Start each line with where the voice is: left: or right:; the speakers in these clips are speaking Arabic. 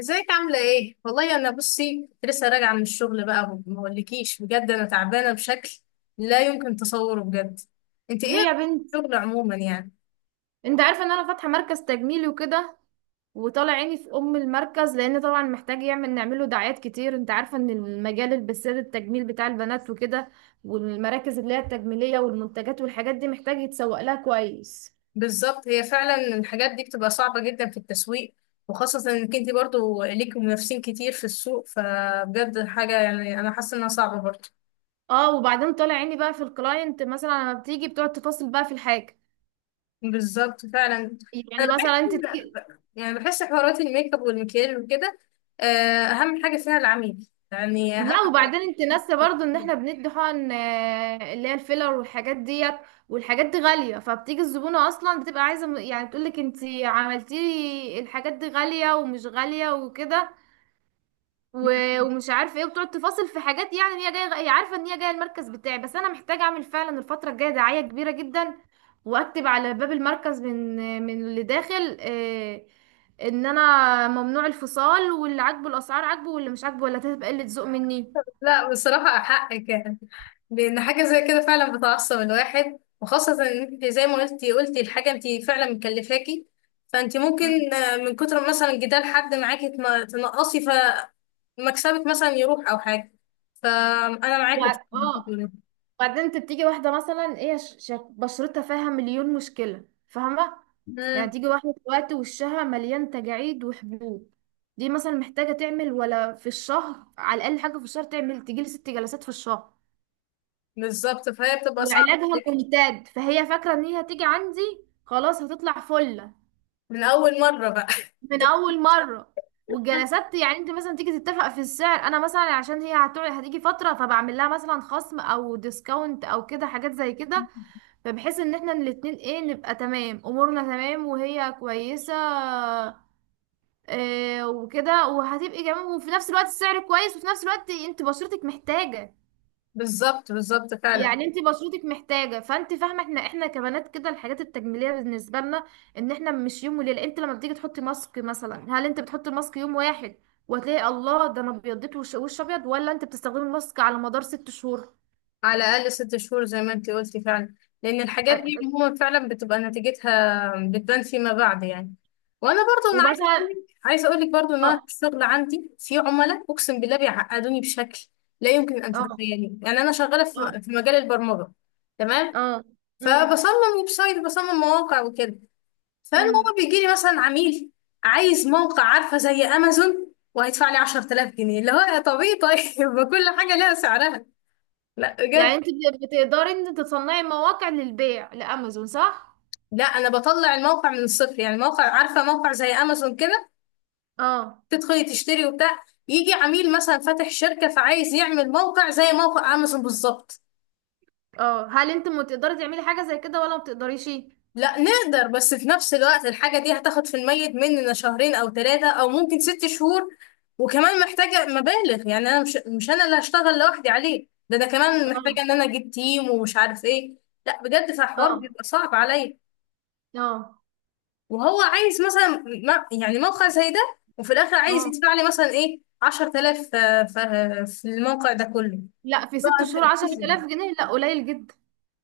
left: ازيك عاملة ايه؟ والله انا بصي، كنت لسه راجعة من الشغل. بقى ما اقولكيش بجد، انا تعبانة بشكل لا يمكن تصوره بجد. انت ايه
right: ليه
left: رأيك
right: يا بنت؟
left: في الشغل عموما يعني؟
right: انت عارفه ان انا فاتحه مركز تجميلي وكده، وطالع عيني في ام المركز لان طبعا محتاج يعمل نعمله دعايات كتير. انت عارفه ان المجال البساد التجميل بتاع البنات وكده، والمراكز اللي هي التجميليه والمنتجات والحاجات دي محتاج يتسوق لها كويس.
left: بالظبط، هي فعلا الحاجات دي بتبقى صعبة جدا في التسويق، وخاصة انك انت برضو ليك منافسين كتير في السوق. فبجد حاجة يعني انا حاسة انها صعبة برضو.
right: اه، وبعدين طالع عيني بقى في الكلاينت مثلا لما بتيجي بتقعد تفاصل بقى في الحاجه.
left: بالظبط فعلا.
right: يعني
left: انا بحس
right: مثلا انت،
left: يعني بحس حوارات الميك اب والمكياج وكده، آه، اهم حاجة فيها العميل يعني اهم
right: لا
left: حاجة.
right: وبعدين انت ناسه برضو ان احنا بندي حقن اللي هي الفيلر والحاجات ديت. والحاجات دي غالية، فبتيجي الزبونة اصلا بتبقى عايزة يعني بتقولك: انت عملتي لي الحاجات دي غالية ومش غالية وكده، ومش عارفة ايه، وبتقعد تفاصل في حاجات. يعني هي جاية، هي عارفة ان هي جاية المركز بتاعي. بس انا محتاجة اعمل فعلا الفترة الجاية دعاية كبيرة جدا، واكتب على باب المركز من من اللي داخل ان انا ممنوع الفصال، واللي عاجبه الاسعار عاجبه، واللي مش عاجبه ولا هتبقى قلة ذوق مني.
left: لا بصراحة حقك يعني. لأن حاجة زي كده فعلا بتعصب الواحد، وخاصة إن أنت زي ما قلتي الحاجة أنت فعلا مكلفاكي. فأنت ممكن، من كتر مثلا جدال حد معاكي تنقصي، فمكسبك مثلا يروح أو حاجة. فأنا معاكي في اللي أنت
right: اه،
left: بتقوليه.
right: وبعدين انت بتيجي واحده مثلا ايه، بشرتها فيها مليون مشكله، فاهمه؟ يعني
left: مم،
right: تيجي واحده دلوقتي وشها مليان تجاعيد وحبوب. دي مثلا محتاجه تعمل ولا في الشهر على الاقل حاجه، في الشهر تعمل، تجيلي 6 جلسات في الشهر.
left: بالظبط، فهي بتبقى صعبة
right: وعلاجها
left: عليكي.
right: ممتد، فهي فاكره ان هي هتيجي عندي، خلاص هتطلع فله
left: من أول مرة بقى.
right: من اول مره. والجلسات يعني انت مثلا تيجي تتفق في السعر. انا مثلا عشان هي هتقعد هتيجي فتره فبعمل لها مثلا خصم او ديسكاونت او كده حاجات زي كده، فبحيث ان احنا الاتنين ايه نبقى تمام، امورنا تمام وهي كويسة. إيه وكده وهتبقي جميل، وفي نفس الوقت السعر كويس، وفي نفس الوقت انت بشرتك محتاجة.
left: بالظبط، بالظبط فعلا.
right: يعني انت بشرتك محتاجة، فانت فاهمة احنا احنا كبنات كده الحاجات التجميلية بالنسبة لنا، ان احنا مش يوم وليلة. انت لما بتيجي تحطي ماسك مثلا، هل انت بتحطي الماسك يوم واحد وتلاقي الله ده انا ابيضت وش، وش ابيض، ولا انت بتستخدمي الماسك على مدار 6 شهور؟
left: على الأقل 6 شهور زي ما انتي قلتي فعلا. لأن الحاجات
right: أ-
left: دي عموما فعلا بتبقى نتيجتها بتبان فيما بعد يعني. وأنا برضو أنا عايزة
right: ومثلا،
left: أقولك عايزة أقولك برضو إن أنا
right: اه،
left: في الشغل عندي في عملاء أقسم بالله بيعقدوني بشكل لا يمكن أن
right: اه،
left: تتخيليه يعني. أنا شغالة
right: اه،
left: في مجال البرمجة.
right: اه،
left: تمام.
right: امم،
left: فبصمم ويب سايت، بصمم مواقع وكده. فالمهم
right: أمم.
left: بيجي لي مثلا عميل عايز موقع، عارفة زي أمازون، وهيدفع لي 10,000 جنيه اللي هو يا طبيعي طيب. ما كل حاجة لها سعرها. لا
right: يعني
left: بجد.
right: انت بتقدري ان انت تصنعي مواقع للبيع لامازون صح؟
left: لا، انا بطلع الموقع من الصفر يعني. موقع، عارفه، موقع زي امازون كده،
right: اه،
left: تدخلي تشتري وبتاع. يجي عميل مثلا فاتح شركه، فعايز يعمل موقع زي موقع امازون بالظبط.
right: اه، هل انت ما تقدري تعملي حاجه زي كده ولا ما بتقدريش؟
left: لا نقدر بس في نفس الوقت الحاجه دي هتاخد في الميت مننا شهرين او ثلاثه او ممكن 6 شهور. وكمان محتاجه مبالغ يعني. انا مش انا اللي هشتغل لوحدي عليه، ده انا كمان
right: اه،
left: محتاجه ان انا اجيب تيم ومش عارف ايه. لا بجد، فالحوار
right: اه،
left: بيبقى صعب عليا.
right: اه،
left: وهو عايز مثلا يعني موقع زي ده. وفي الاخر عايز
right: اه،
left: يدفع لي مثلا ايه 10,000 في الموقع ده كله.
right: لا، في
left: طب
right: ست شهور
left: انت.
right: عشر تلاف جنيه لا، قليل جدا.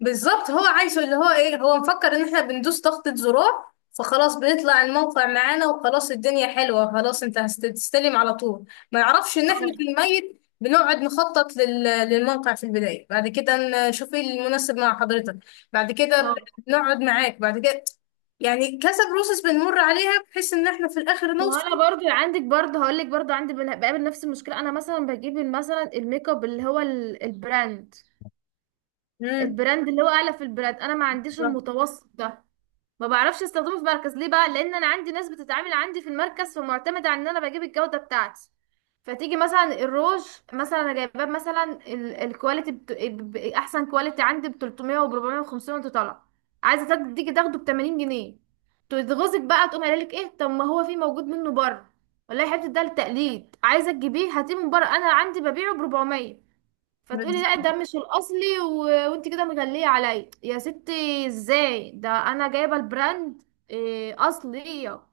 left: بالظبط، هو عايزه اللي هو ايه. هو مفكر ان احنا بندوس ضغطة زرار فخلاص بيطلع الموقع معانا، وخلاص الدنيا حلوة خلاص، انت هتستلم على طول. ما يعرفش ان احنا في
right: اه،
left: الميت بنقعد نخطط للموقع في البداية. بعد كده نشوف ايه المناسب مع حضرتك. بعد كده
right: اه.
left: بنقعد معاك. بعد كده يعني كذا بروسس بنمر عليها بحيث ان احنا في الاخر
right: ما هو
left: نوصل.
right: انا برضو عندك، برضو هقول لك، برضو عندي بقابل نفس المشكله. انا مثلا بجيب مثلا الميك اب اللي هو البراند،
left: امم
right: البراند اللي هو اعلى في البراند، انا ما عنديش المتوسط ده. ما بعرفش استخدمه في مركز. ليه بقى؟ لان انا عندي ناس بتتعامل عندي في المركز فمعتمده على ان انا بجيب الجوده بتاعتي. فتيجي مثلا الروج، مثلا انا جايباه مثلا الكواليتي احسن كواليتي، عندي ب 300 و 400 و500 وانت طالعه. عايزه تيجي تاخده ب 80 جنيه. تغزك بقى، تقوم قايله لك ايه؟ طب ما هو في موجود منه بره. والله يا حبيبتي ده للتقليد، عايزه تجيبيه هاتيه من بره، انا عندي ببيعه ب 400. فتقولي لا
left: بالظبط.
right: ده مش الاصلي وانت كده مغليه عليا يا ستي، ازاي ده انا جايبه البراند، إيه، اصليه.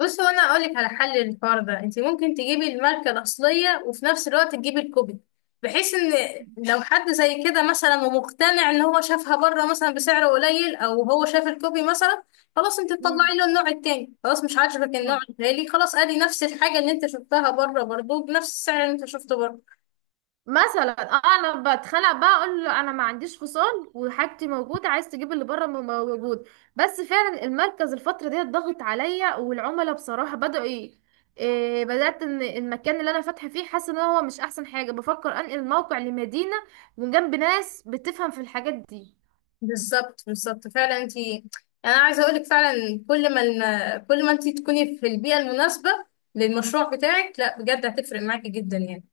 left: بص، هو انا اقول لك على حل للحوار ده. انت ممكن تجيبي الماركه الاصليه، وفي نفس الوقت تجيبي الكوبي. بحيث ان لو حد زي كده مثلا ومقتنع ان هو شافها بره مثلا بسعر قليل، او هو شاف الكوبي مثلا، خلاص انت
right: مم.
left: تطلعي له النوع التاني. خلاص مش عاجبك النوع
right: آه.
left: الغالي، خلاص ادي نفس الحاجه اللي انت شفتها بره برضه بنفس السعر اللي انت شفته بره.
right: مثلا انا بتخانق بقى اقول له انا ما عنديش فصال وحاجتي موجوده، عايز تجيب اللي بره موجود. بس فعلا المركز الفتره دي ضغط عليا، والعملاء بصراحه بداوا ايه، إيه، بدات ان المكان اللي انا فاتحه فيه حاسه ان هو مش احسن حاجه، بفكر انقل الموقع لمدينه وجنب ناس بتفهم في الحاجات دي.
left: بالظبط، بالظبط فعلا. انت، انا عايزه اقول لك فعلا كل ما كل ما انت تكوني في البيئه المناسبه للمشروع بتاعك، لا بجد هتفرق معاكي جدا يعني.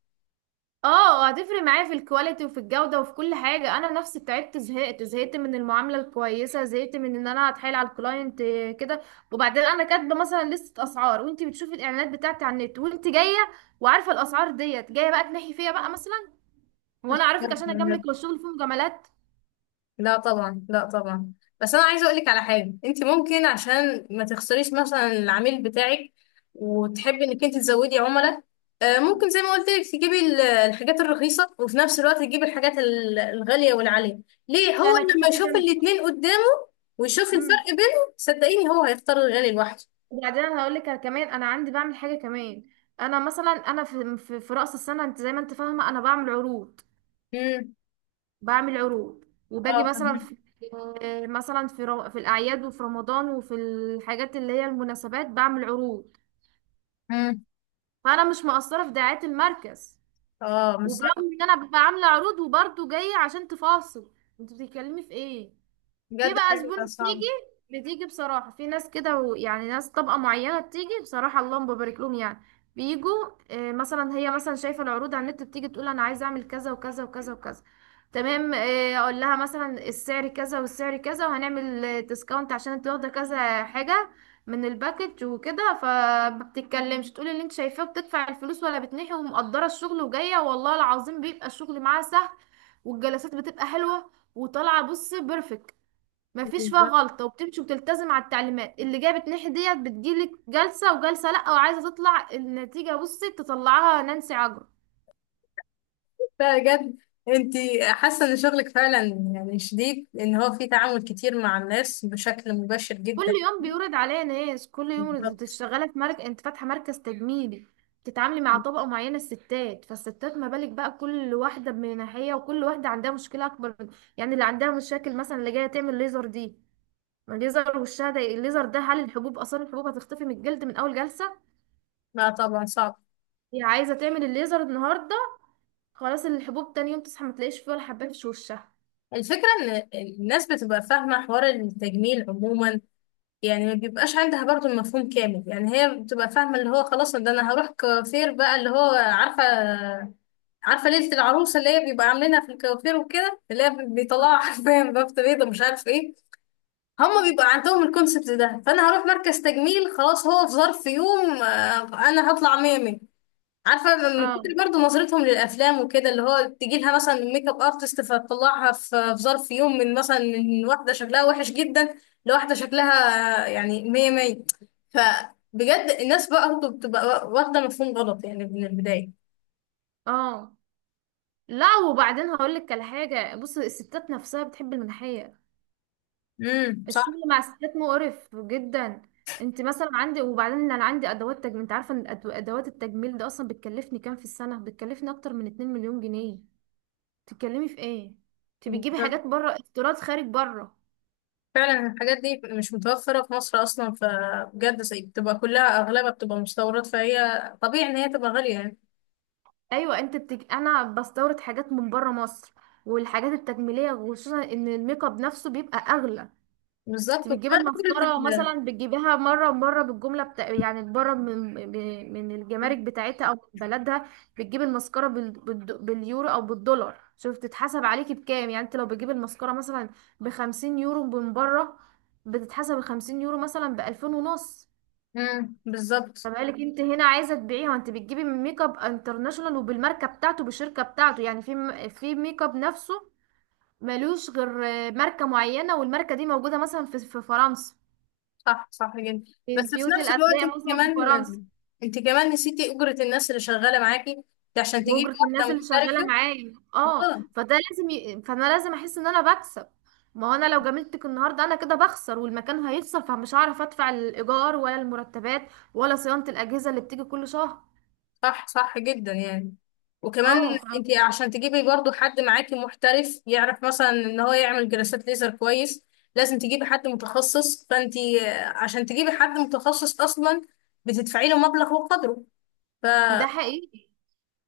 right: اه، هتفرق معايا في الكواليتي وفي الجودة وفي كل حاجة. انا نفسي تعبت، زهقت زهقت من المعاملة الكويسة، زهقت من ان انا اتحايل على الكلاينت كده. وبعدين انا كاتبة مثلا لستة اسعار وانت بتشوفي الاعلانات بتاعتي على النت وانت جاية وعارفة الاسعار ديت، جاية بقى تنحي فيا بقى مثلا، وانا اعرفك عشان
left: لا
right: اجاملك، والشغل فيه مجاملات.
left: طبعا، لا طبعا. بس انا عايزه اقول لك على حاجه. انت ممكن عشان ما تخسريش مثلا العميل بتاعك، وتحبي انك انت تزودي عملاء. ممكن زي ما قلت لك تجيبي الحاجات الرخيصه، وفي نفس الوقت تجيبي الحاجات الغاليه والعاليه. ليه؟
right: ده
left: هو
right: انا كده
left: لما يشوف
right: كده.
left: الاتنين قدامه ويشوف الفرق
right: مم.
left: بينهم، صدقيني هو هيختار الغالي لوحده.
right: وبعدين انا هقول لك كمان، انا عندي بعمل حاجة كمان. انا مثلا انا في رأس السنة انت زي ما انت فاهمة انا بعمل عروض.
left: امم.
right: بعمل عروض، وباجي
left: اه،
right: مثلا
left: فهمت.
right: في، مثلا في الاعياد وفي رمضان وفي الحاجات اللي هي المناسبات بعمل عروض.
left: امم.
right: فانا مش مقصره في دعايه المركز.
left: اه، مش صعب.
right: وبرغم ان انا ببقى عامله عروض، وبرضه جايه عشان تفاصل، انت بتتكلمي في ايه؟ في
left: بجد
right: بقى زبون
left: حاجه صعبه.
right: بتيجي، بتيجي بصراحة في ناس كده، ويعني ناس طبقة معينة بتيجي، بصراحة اللهم ببارك لهم يعني، بيجوا. مثلا هي مثلا شايفة العروض على النت، بتيجي تقول: أنا عايزة أعمل كذا وكذا وكذا وكذا. تمام، أقول لها مثلا السعر كذا والسعر كذا، وهنعمل ديسكاونت عشان انت واخدة كذا حاجة من الباكج وكده. فما بتتكلمش، تقول اللي انت شايفاه، بتدفع الفلوس، ولا بتنحي ومقدرة الشغل، وجاية والله العظيم بيبقى الشغل معاها سهل، والجلسات بتبقى حلوة وطالعة بص بيرفكت، مفيش فيها غلطة، وبتمشي وبتلتزم على التعليمات. اللي جابت ناحية ديت بتجيلك جلسة وجلسة لأ، وعايزة تطلع النتيجة، بصي تطلعها نانسي عجرم.
left: لا بجد. انت، حاسه ان شغلك فعلا يعني شديد، ان هو في تعامل كتير مع الناس بشكل مباشر
right: كل
left: جدا.
right: يوم بيورد عليا ناس. كل يوم انت
left: بالظبط.
right: شغالة في مركز، انت فاتحة مركز تجميلي، تتعاملي مع طبقة معينة الستات. فالستات ما بالك بقى كل واحدة من ناحية، وكل واحدة عندها مشكلة أكبر من، يعني اللي عندها مشاكل مثلا اللي جاية تعمل ليزر دي، ما الليزر وشها، ده الليزر ده هل الحبوب، آثار الحبوب هتختفي من الجلد من أول جلسة؟
left: لا طبعا صعب.
right: هي عايزة تعمل الليزر النهاردة، خلاص الحبوب تاني يوم تصحى ما تلاقيش فيه ولا حبات في وشها.
left: الفكره ان الناس بتبقى فاهمه حوار التجميل عموما يعني. ما بيبقاش عندها برضو المفهوم كامل يعني. هي بتبقى فاهمه اللي هو خلاص، ده انا هروح كوافير بقى، اللي هو عارفه ليله العروسه اللي هي بيبقى عاملينها في الكوافير وكده، اللي هي بيطلعوا حرفيا بفته بيضه مش عارف ايه. هما بيبقى عندهم الكونسبت ده. فانا هروح مركز تجميل خلاص، هو في ظرف يوم انا هطلع ميمي. عارفه من كتر
right: اه،
left: برضه نظرتهم للافلام وكده، اللي هو تجي لها مثلا ميك اب ارتست فتطلعها في ظرف يوم من مثلا من واحده شكلها وحش جدا لواحده شكلها، يعني مية مية. فبجد الناس بقى برضه بتبقى واخده مفهوم غلط يعني من البدايه.
right: اه، لا وبعدين هقول لك على حاجه. بص الستات نفسها بتحب المناحيه.
left: امم.
right: الشغل مع الستات مقرف جدا. انت مثلا عندي، وبعدين انا عندي ادوات تجميل. انت عارفه ان ادوات التجميل ده اصلا بتكلفني كام في السنه؟ بتكلفني اكتر من 2 مليون جنيه. تتكلمي في ايه؟ انت بتجيبي
left: صح،
right: حاجات بره، استيراد خارج بره.
left: فعلا الحاجات دي مش متوفرة في مصر أصلا. فبجد بتبقى كلها أغلبها بتبقى مستوردات، فهي طبيعي إن هي تبقى غالية يعني.
right: ايوه انت انا بستورد حاجات من بره مصر والحاجات التجميليه، وخصوصا ان الميك اب نفسه بيبقى اغلى. انت
left: بالظبط
right: بتجيبي
left: وكمان فكرة
right: المسطرة
left: إن
right: مثلا، بتجيبيها مرة مرة بالجملة بتاع يعني بره من الجمارك بتاعتها او من بلدها. بتجيبي المسكرة باليورو او بالدولار. شوف تتحسب عليكي بكام، يعني انت لو بتجيبي المسكرة مثلا بـ 50 يورو من بره، بتتحسب الـ 50 يورو مثلا بـ 2500.
left: بالظبط.
right: فبقالك انت هنا عايزة تبيعيها وانت بتجيبي من ميك اب انترناشونال وبالماركة بتاعته بالشركة بتاعته. يعني في في ميك اب نفسه ملوش غير ماركة معينة، والماركة دي موجودة مثلا في في فرنسا،
left: صح، صح جدا.
right: من
left: بس في
right: بيوت
left: نفس الوقت أنت
right: الأثرياء مثلا في فرنسا.
left: كمان أنت كمان نسيتي أجرة الناس اللي شغالة معاكي. ده عشان تجيبي
right: وأجرة الناس
left: واحدة
right: اللي شغالة
left: محترفة.
right: معايا، اه، فده لازم فأنا لازم أحس إن أنا بكسب. ما هو أنا لو جاملتك النهاردة أنا كده بخسر، والمكان هيخسر، فمش هعرف أدفع الإيجار، ولا المرتبات، ولا صيانة الأجهزة اللي بتيجي كل شهر.
left: صح، صح جدا يعني. وكمان
right: اه،
left: انت عشان تجيبي برضو حد معاكي محترف يعرف مثلا ان هو يعمل جلسات ليزر كويس، لازم تجيبي حد متخصص. فانت عشان تجيبي حد متخصص اصلا، بتدفعي له مبلغ وقدره. ف...
right: ده حقيقي.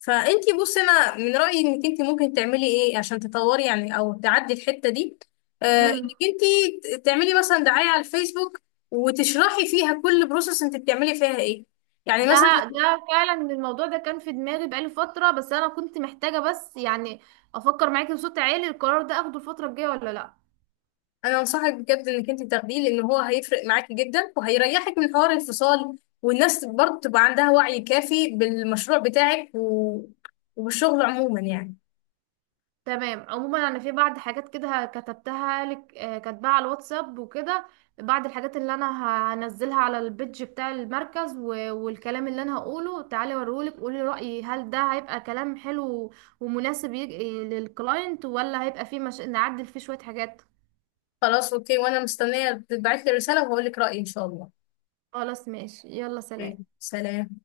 left: فانت بصي، انا من رأيي انك انت ممكن تعملي ايه عشان تطوري يعني، او تعدي الحتة دي.
right: مم.
left: انك انت تعملي مثلا دعاية على الفيسبوك، وتشرحي فيها كل بروسس انت بتعملي فيها ايه، يعني مثلا.
right: ده ده فعلا الموضوع ده كان في دماغي بقالي فترة، بس أنا كنت محتاجة بس يعني أفكر معاكي بصوت عالي: القرار ده أخده الفترة الجاية ولا لأ؟
left: انا انصحك بجد انك انت تاخديه، لان هو هيفرق معاكي جدا وهيريحك من حوار الفصال. والناس برضه تبقى عندها وعي كافي بالمشروع بتاعك وبالشغل عموما يعني.
right: تمام، عموما انا في بعض حاجات كده كتبتها لك، كاتباها على الواتساب وكده، بعض الحاجات اللي انا هنزلها على البيدج بتاع المركز والكلام اللي انا هقوله. تعالي اوريهولك قولي رأيي هل ده هيبقى كلام حلو ومناسب للكلاينت ولا هيبقى فيه مش... نعدل فيه شوية حاجات؟
left: خلاص اوكي. وانا مستنيه تبعت لي رساله وهقول لك رايي ان شاء الله.
right: خلاص ماشي، يلا
left: أوكي،
right: سلام.
left: سلام.